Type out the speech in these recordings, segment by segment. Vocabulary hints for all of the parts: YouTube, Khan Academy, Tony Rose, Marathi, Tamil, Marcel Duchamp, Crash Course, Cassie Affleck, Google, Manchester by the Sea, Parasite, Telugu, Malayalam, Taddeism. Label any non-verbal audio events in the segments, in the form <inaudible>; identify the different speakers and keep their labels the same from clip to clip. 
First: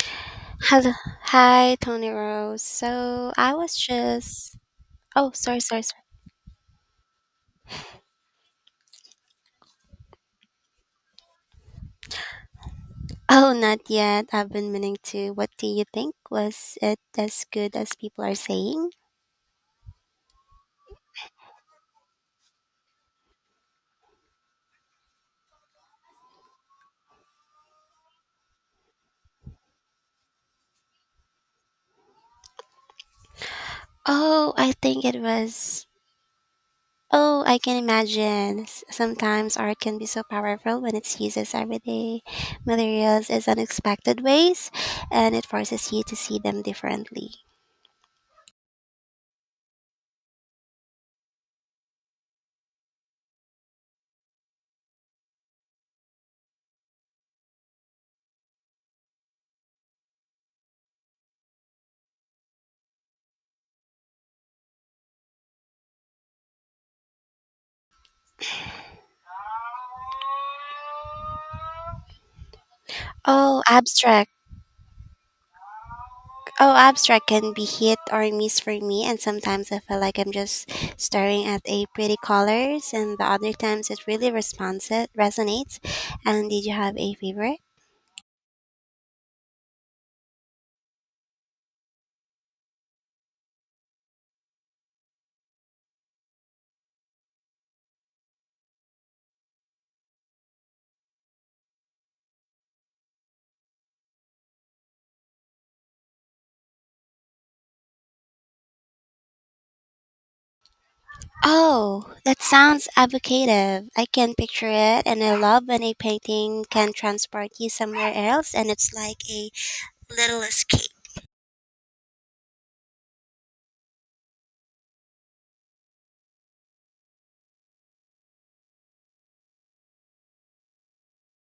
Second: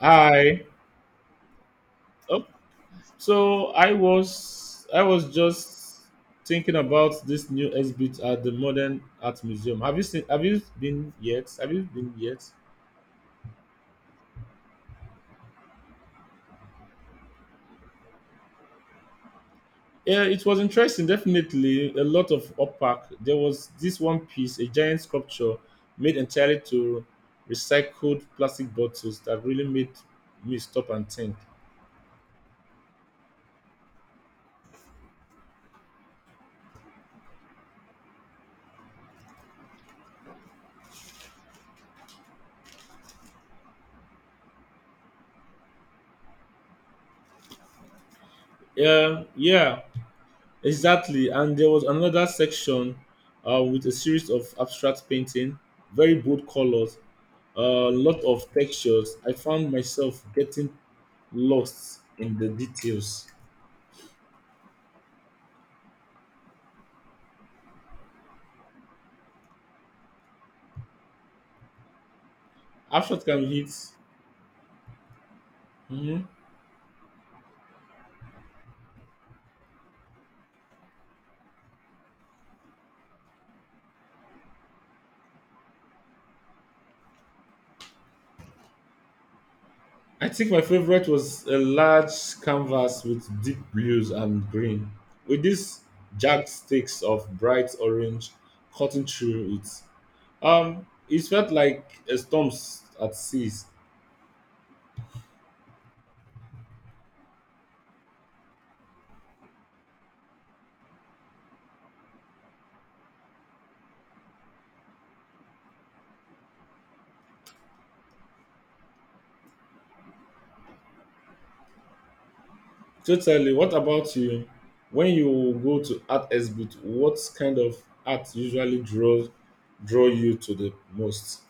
Speaker 1: Hi.
Speaker 2: Hello. Hi, Tony
Speaker 1: Oh,
Speaker 2: Rose. So I
Speaker 1: so
Speaker 2: was just.
Speaker 1: I
Speaker 2: Oh,
Speaker 1: was
Speaker 2: sorry, sorry,
Speaker 1: just
Speaker 2: sorry.
Speaker 1: thinking about this new exhibit at the Modern Art Museum. Have you seen? Have you been yet?
Speaker 2: Oh, not yet. I've been meaning to. What do you think? Was it as good as people are saying?
Speaker 1: Yeah, it was interesting. Definitely a lot of uppack. There was this one piece, a giant sculpture made entirely to recycled plastic bottles that really made me stop and think.
Speaker 2: Oh, I think it was. Oh, I can imagine. Sometimes art can be so powerful when it's used as everyday materials in unexpected ways, and it forces you to see them differently.
Speaker 1: Yeah, yeah. Exactly, and there was another section with a series of abstract painting, very bold colors, a lot of textures. I found myself getting lost in the details. Abstract can
Speaker 2: Oh,
Speaker 1: hit.
Speaker 2: abstract.
Speaker 1: Mhm.
Speaker 2: Oh, abstract can be hit or miss for me, and sometimes I feel like I'm just staring at a pretty colors, and the other times it really responds resonates. And did you have a favorite?
Speaker 1: I think my favorite was a large canvas with deep blues and green, with these jagged sticks of bright orange cutting through it. It felt like a storm at sea.
Speaker 2: Oh, that sounds evocative. I can picture it, and I love when a painting can transport you somewhere else, and it's like a little escape.
Speaker 1: Totally. What about you? When you go to art exhibit, what kind of art usually draws draw you to the most?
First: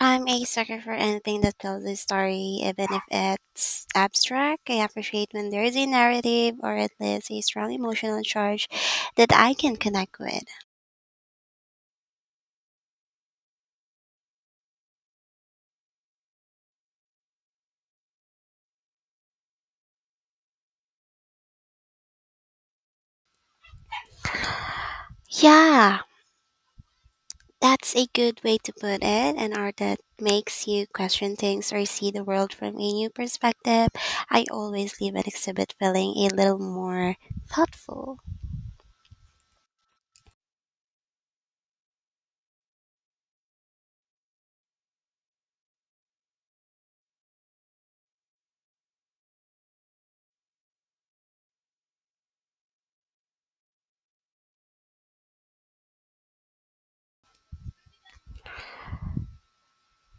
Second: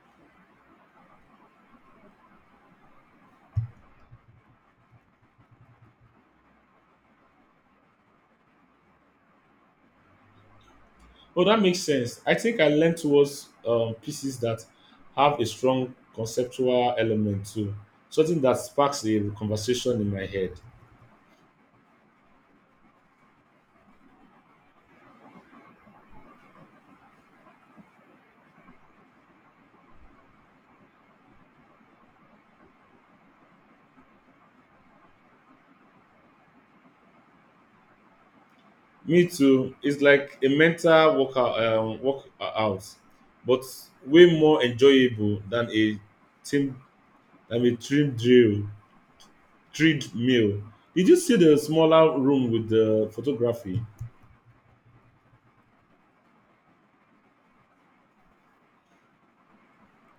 Speaker 2: I'm a sucker for anything that tells a story, even if it's abstract. I appreciate when there is a narrative or at least a strong emotional charge that I can connect with.
Speaker 1: Oh, that makes sense. I think I lean towards pieces that have a strong conceptual element too, something that sparks a conversation in my head.
Speaker 2: Yeah, that's a good way to put it. An art that makes you question things or see the world from a new perspective. I always leave an exhibit feeling a little more thoughtful.
Speaker 1: Me too. It's like a mental workout, but way more enjoyable than a team team drill. Treadmill. Did you see the smaller room with the photography?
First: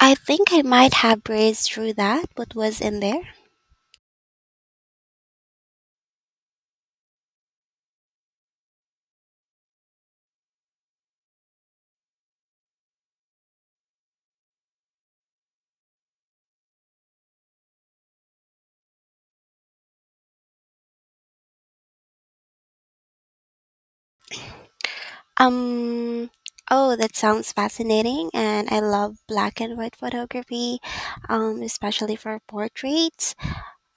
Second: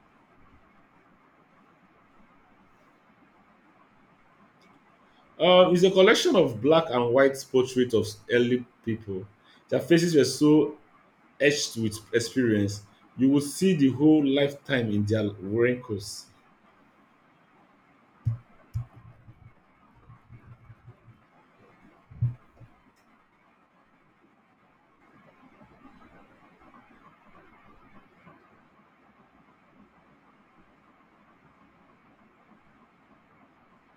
Speaker 2: I think I might have breezed through that. What was in there?
Speaker 1: It's a collection of black and white portraits of early people. Their faces were so etched with experience, you would see the whole lifetime in their wrinkles.
Speaker 2: Um, oh, that sounds fascinating, and I love black and white photography, especially for portraits,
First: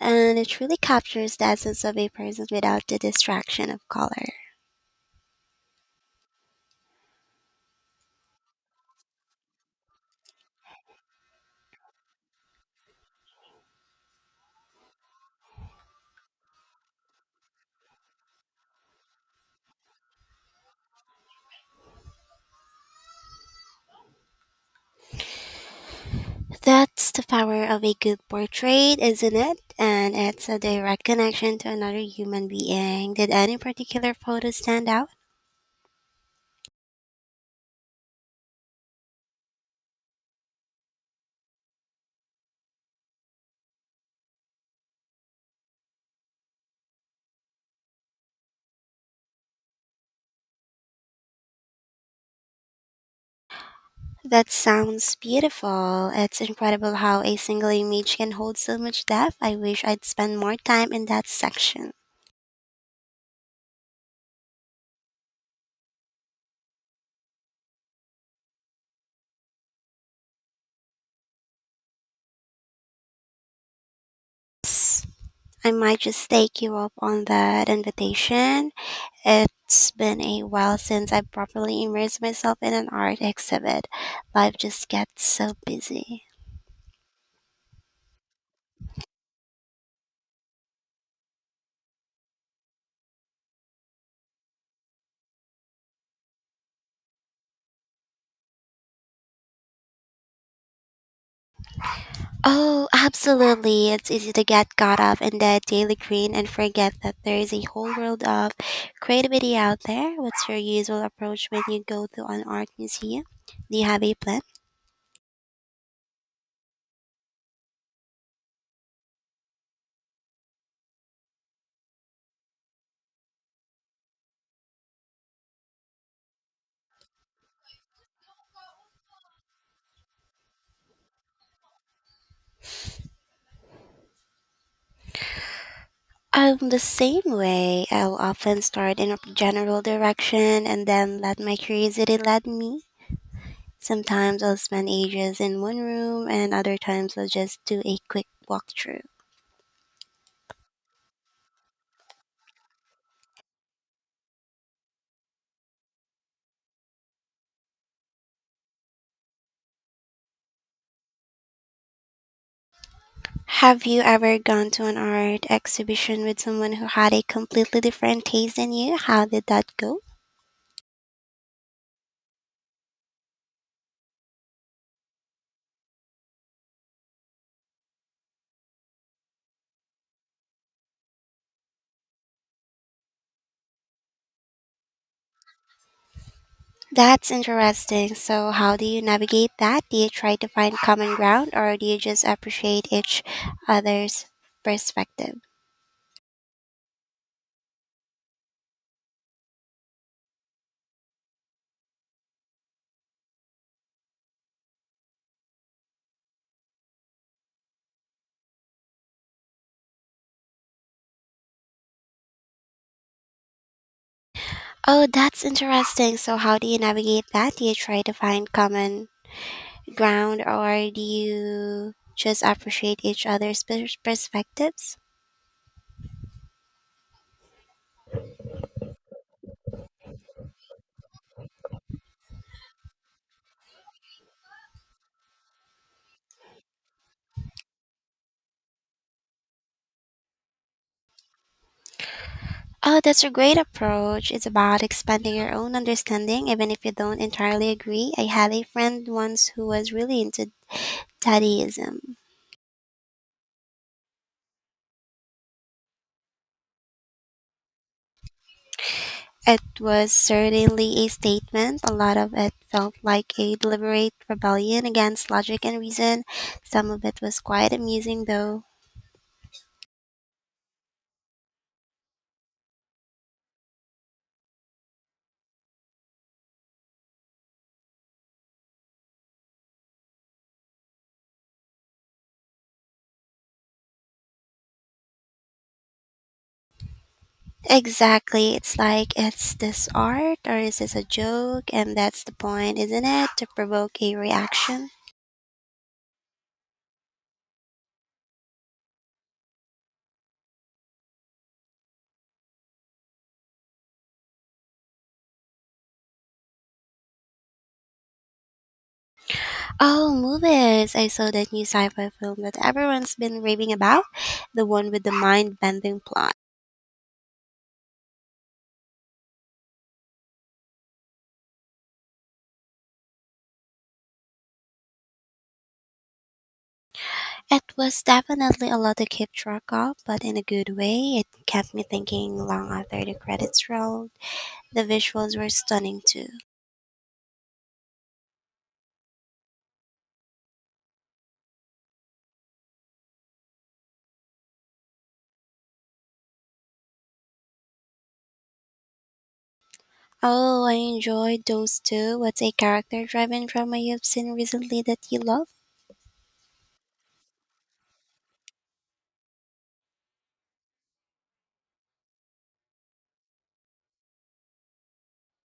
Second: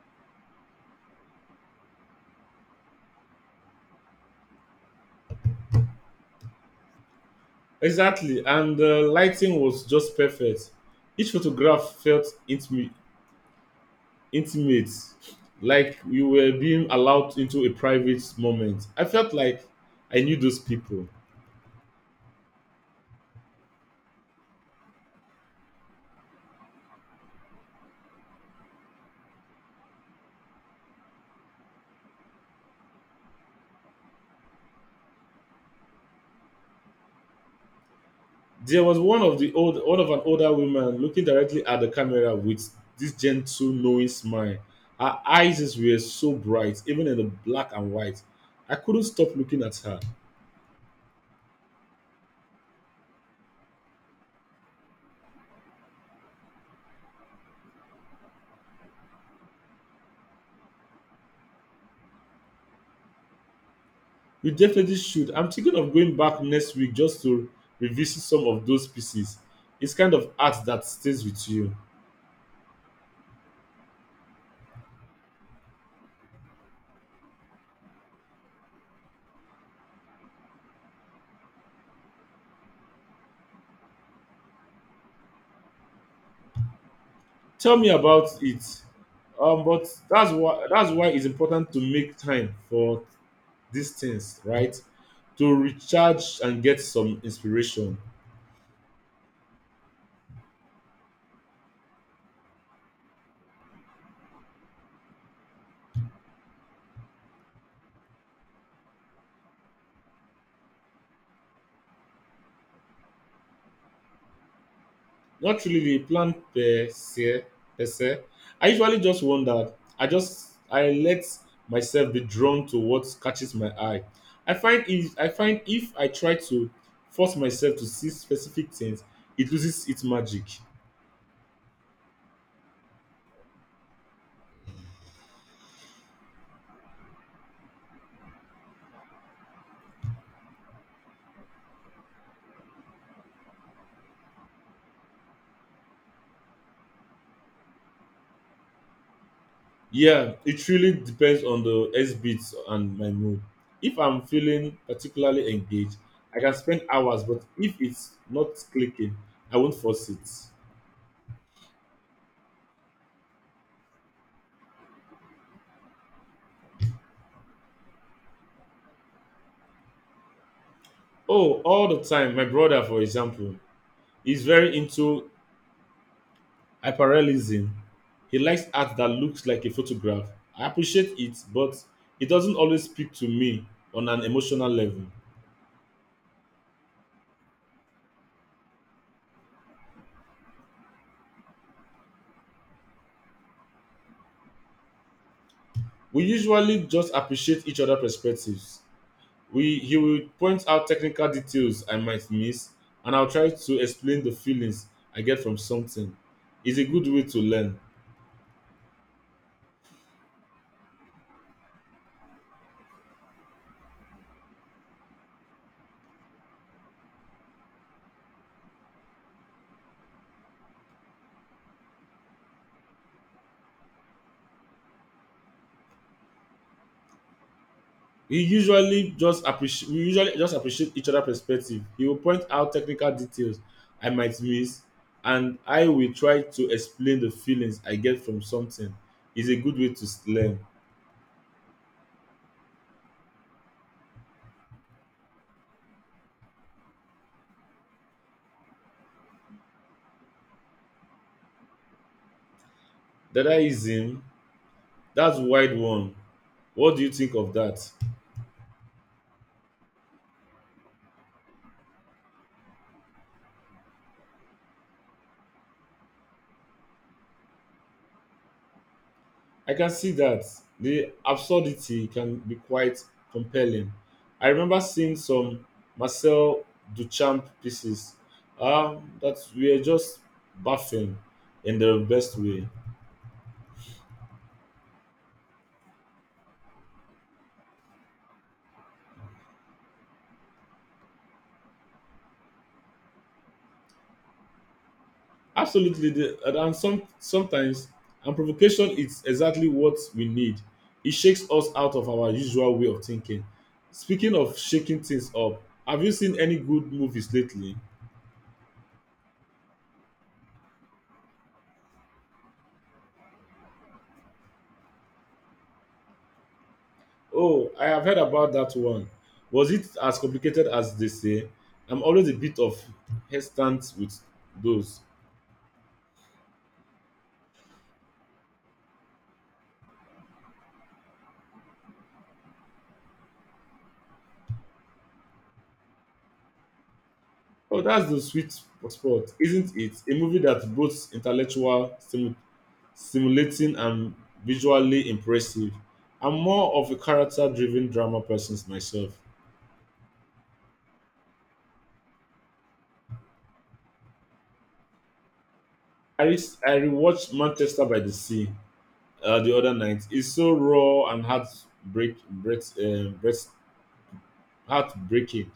Speaker 2: and it really captures the essence of a person without the distraction of color.
Speaker 1: Exactly, and the lighting was just perfect. Each photograph felt intimate, like you were being allowed into a private moment. I felt like I knew those people.
Speaker 2: That's the power of a good portrait, isn't it? And it's a direct connection to another human being. Did any particular photo stand out?
Speaker 1: There was one of an older woman looking directly at the camera with this gentle, knowing smile. Her eyes were so bright, even in the black and white. I couldn't stop looking at her.
Speaker 2: That sounds beautiful. It's incredible how a single image can hold so much depth. I wish I'd spend more time in that section.
Speaker 1: We definitely should. I'm thinking of going back next week just to revisit some of those pieces. It's kind of art that stays with you.
Speaker 2: I might just take you up on that invitation. It's been a while since I properly immersed myself in an art exhibit. Life just gets so busy.
Speaker 1: Tell me about it. But that's why it's important to make time for these things, right? To recharge and get some inspiration.
Speaker 2: Oh, absolutely. It's easy to get caught up in the daily green and forget that there is a whole world of creativity out there. What's your usual approach when you go to an art museum? Do you have a plan?
Speaker 1: Not really the plan per se. I usually just wonder. I let myself be drawn to what catches my eye. I find if I try to force myself to see specific things, it loses its magic.
Speaker 2: I'm the same way. I'll often start in a general direction and then let my curiosity lead me. Sometimes I'll spend ages in one room, and other times I'll just do a quick walkthrough.
Speaker 1: Yeah, it really depends on the S beats and my mood. If I'm feeling particularly engaged, I can spend hours, but if it's not clicking, I won't force it.
Speaker 2: Have you ever gone to an art exhibition with someone who had a completely different taste than you? How did that go?
Speaker 1: Oh, all the time, my brother, for example. He's very into hyperrealism. He likes art that looks like a photograph. I appreciate it, but it doesn't always speak to me on an emotional level.
Speaker 2: That's interesting. So, how do you navigate that? Do you try to find common ground, or do you just appreciate each other's perspective?
Speaker 1: We usually just appreciate each other's perspectives. We He will point out technical details I might miss, and I'll try to explain the feelings I get from something. It's a good way to learn.
Speaker 2: Oh, that's interesting. So, how do you navigate that? Do you try to find common ground or do you just appreciate each other's perspectives?
Speaker 1: We usually just appreciate each other's perspective. He will point out technical details I might miss, and I will try to explain the feelings I get from something. It's a good way to learn.
Speaker 2: Oh, that's a great approach. It's about expanding your own understanding, even if you don't entirely agree. I had a friend once who was really into Taddeism.
Speaker 1: Dadaism, that's wide one. What do you think of that?
Speaker 2: It was certainly a statement. A lot of it felt like a deliberate rebellion against logic and reason. Some of it was quite amusing, though.
Speaker 1: I can see that. The absurdity can be quite compelling. I remember seeing some Marcel Duchamp pieces that were just baffling in the best way.
Speaker 2: Exactly. It's like, it's this art or is this a joke? And that's the point, isn't it? To provoke a reaction.
Speaker 1: Absolutely, sometimes, and provocation is exactly what we need. It shakes us out of our usual way of thinking. Speaking of shaking things up, have you seen any good movies lately?
Speaker 2: Oh, movies! I saw that new sci fi film that everyone's been raving about, the one with the mind bending plot.
Speaker 1: Oh, I have heard about that one. Was it as complicated as they say? I'm always a bit of hesitant with those.
Speaker 2: It was definitely a lot to keep track of, but in a good way. It kept me thinking long after the credits rolled. The visuals were stunning too.
Speaker 1: Oh, that's the sweet spot, isn't it? A movie that's both intellectual, stimulating, and visually impressive. I'm more of a character-driven drama person myself.
Speaker 2: Oh, I enjoyed those too. What's a character driven drama you've seen recently that you love?
Speaker 1: I re- I rewatched Manchester by the Sea the other night. It's so raw and heartbreaking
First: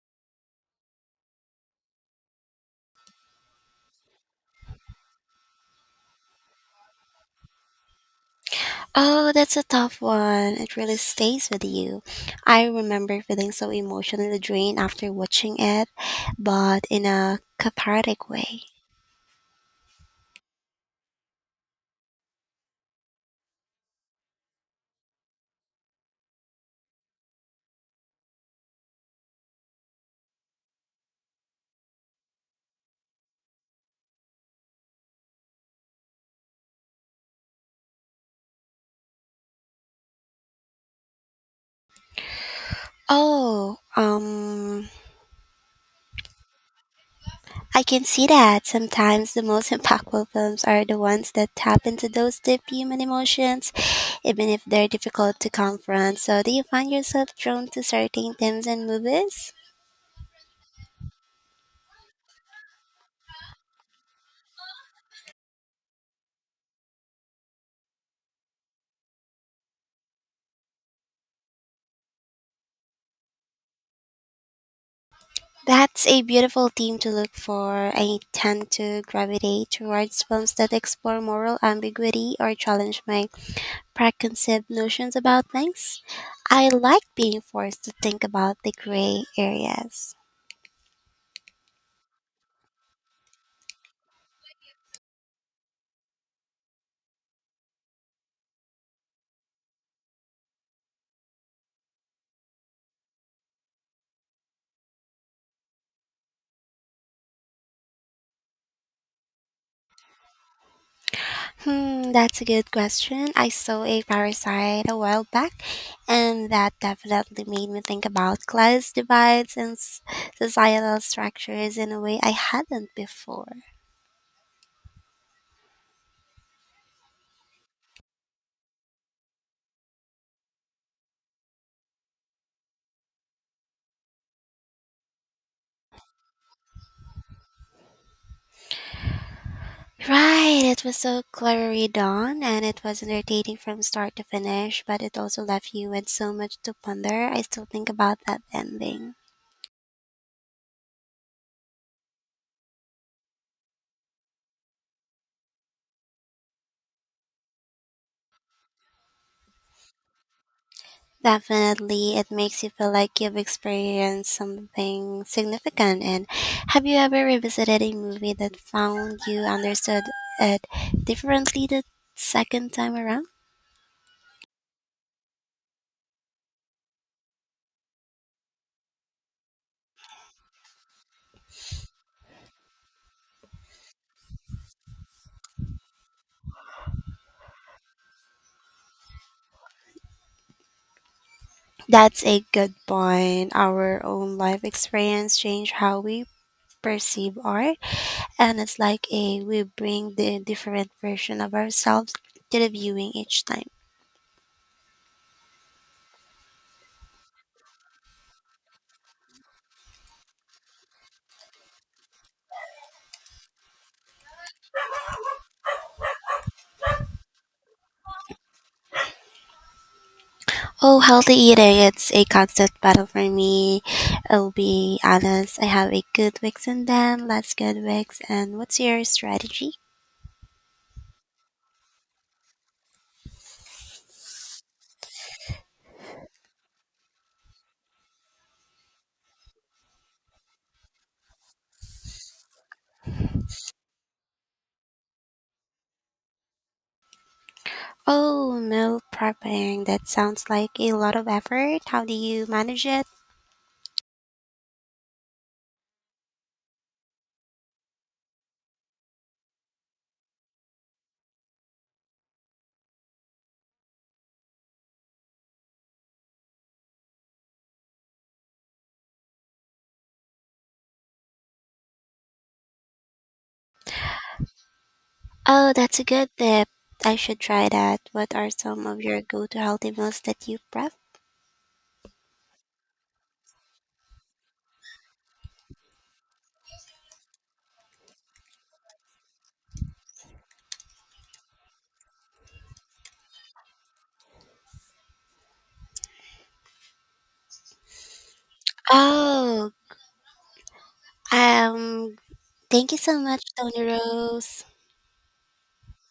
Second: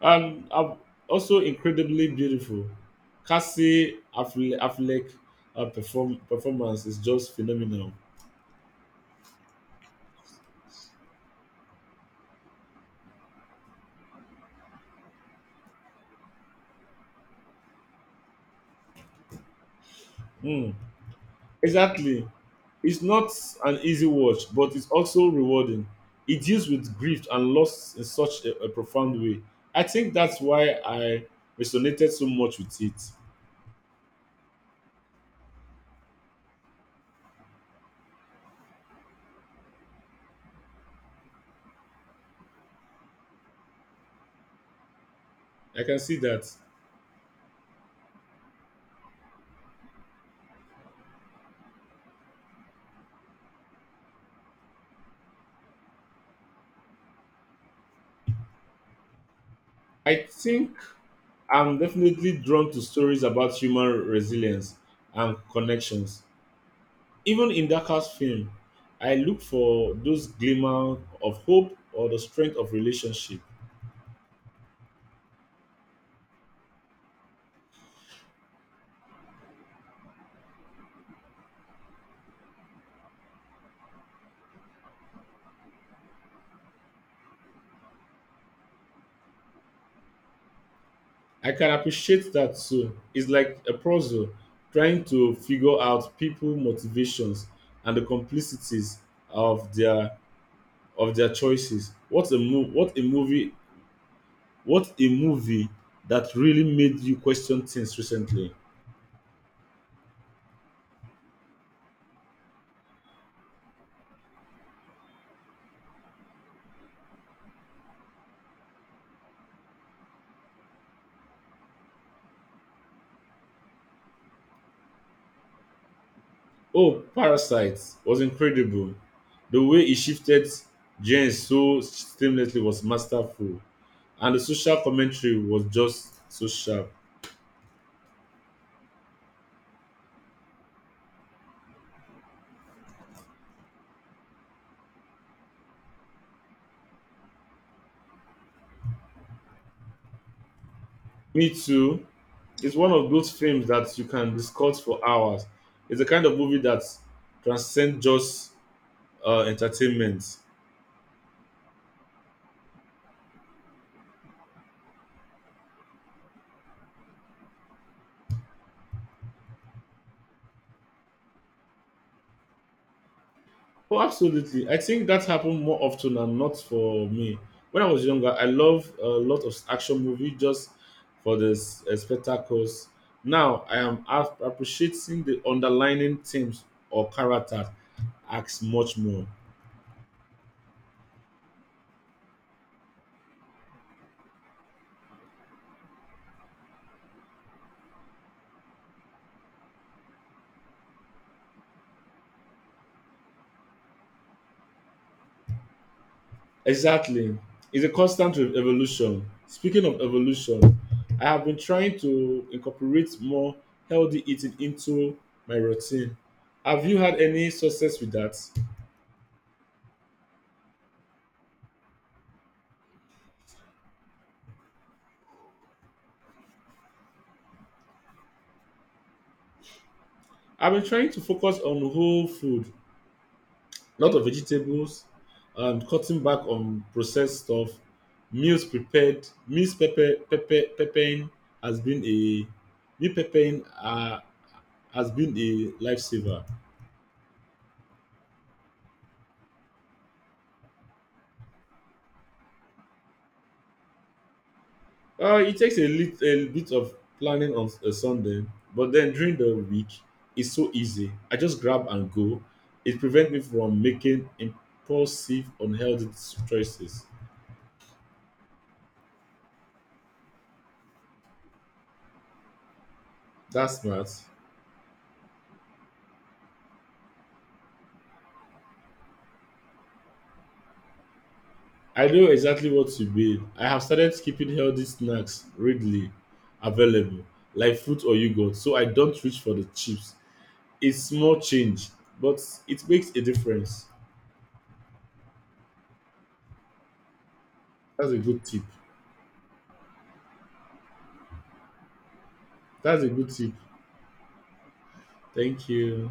Speaker 1: and are also incredibly beautiful. Cassie Affleck performance is just phenomenal.
Speaker 2: Oh, that's a tough one. It really stays with you. I remember feeling so emotionally drained after watching it, but in a cathartic way.
Speaker 1: Hmm. Exactly. It's not an easy watch, but it's also rewarding. It deals with grief and loss in such a profound way. I think that's why I resonated so much with it.
Speaker 2: Oh, um,
Speaker 1: I can see that.
Speaker 2: I can see that. Sometimes the most <laughs> impactful films are the ones that tap into those deep human emotions, even if they're difficult to confront. So, do you find yourself drawn to certain themes and movies?
Speaker 1: I think I'm definitely drawn to stories about human resilience and connections. Even in darkest film, I look for those glimmer of hope or the strength of relationship.
Speaker 2: That's a beautiful theme to look for. I tend to gravitate towards films that explore moral ambiguity or challenge my preconceived notions about things. I like being forced to think about the gray areas.
Speaker 1: I can appreciate that too. It's like a puzzle trying to figure out people motivations and the complicities of their choices. What a move what a movie that really made you question things recently.
Speaker 2: Hmm, that's a good question. I saw a parasite a while back, and that definitely made me think about class divides and societal structures in a way I hadn't before.
Speaker 1: Oh, Parasite was incredible. The way he shifted genes so seamlessly was masterful, and the social commentary was just so sharp.
Speaker 2: Right, it was so cleverly done and it was entertaining from start to finish, but it also left you with so much to ponder. I still think about that ending.
Speaker 1: Me too. It's one of those films that you can discuss for hours. It's the kind of movie that transcends just entertainment.
Speaker 2: Definitely, it makes you feel like you've experienced something significant. And have you ever revisited a movie that found you understood it differently the second time around?
Speaker 1: Oh, absolutely. I think that happened more often than not for me. When I was younger, I loved a lot of action movies just for the spectacles. Now I am appreciating the underlying themes or characters acts much more.
Speaker 2: That's a good point. Our own life experience change how we perceive art and it's like a we bring the different version of ourselves to the viewing each time.
Speaker 1: Exactly. It's a constant evolution. Speaking of evolution, I have been trying to incorporate more healthy eating into my routine. Have you had any success with that?
Speaker 2: Oh, healthy eating, it's a constant battle for me. I'll be honest, I have a good weeks and then less good weeks. And what's your strategy?
Speaker 1: I've been trying to focus on whole food, lot of vegetables, and cutting back on processed stuff. Meals prepared, meals pepper, pepper, peppering has been a Meal peppering has been a lifesaver.
Speaker 2: Oh, meal prepping, that sounds like a lot of effort. How do you manage it?
Speaker 1: It takes a bit of planning on a Sunday, but then during the week, it's so easy. I just grab and go. It prevents me from making impulsive, unhealthy choices. That's smart.
Speaker 2: Oh, that's a good tip. I should try that. What are some of your go to healthy meals that you prep?
Speaker 1: I know exactly what you mean. I have started keeping healthy snacks readily available, like fruit or yogurt, so I don't reach for the chips. It's small change, but it makes a difference. That's a good tip.
Speaker 2: Oh, um, thank you
Speaker 1: That's a
Speaker 2: so
Speaker 1: good
Speaker 2: much,
Speaker 1: tip.
Speaker 2: Tony Rose.
Speaker 1: Thank you.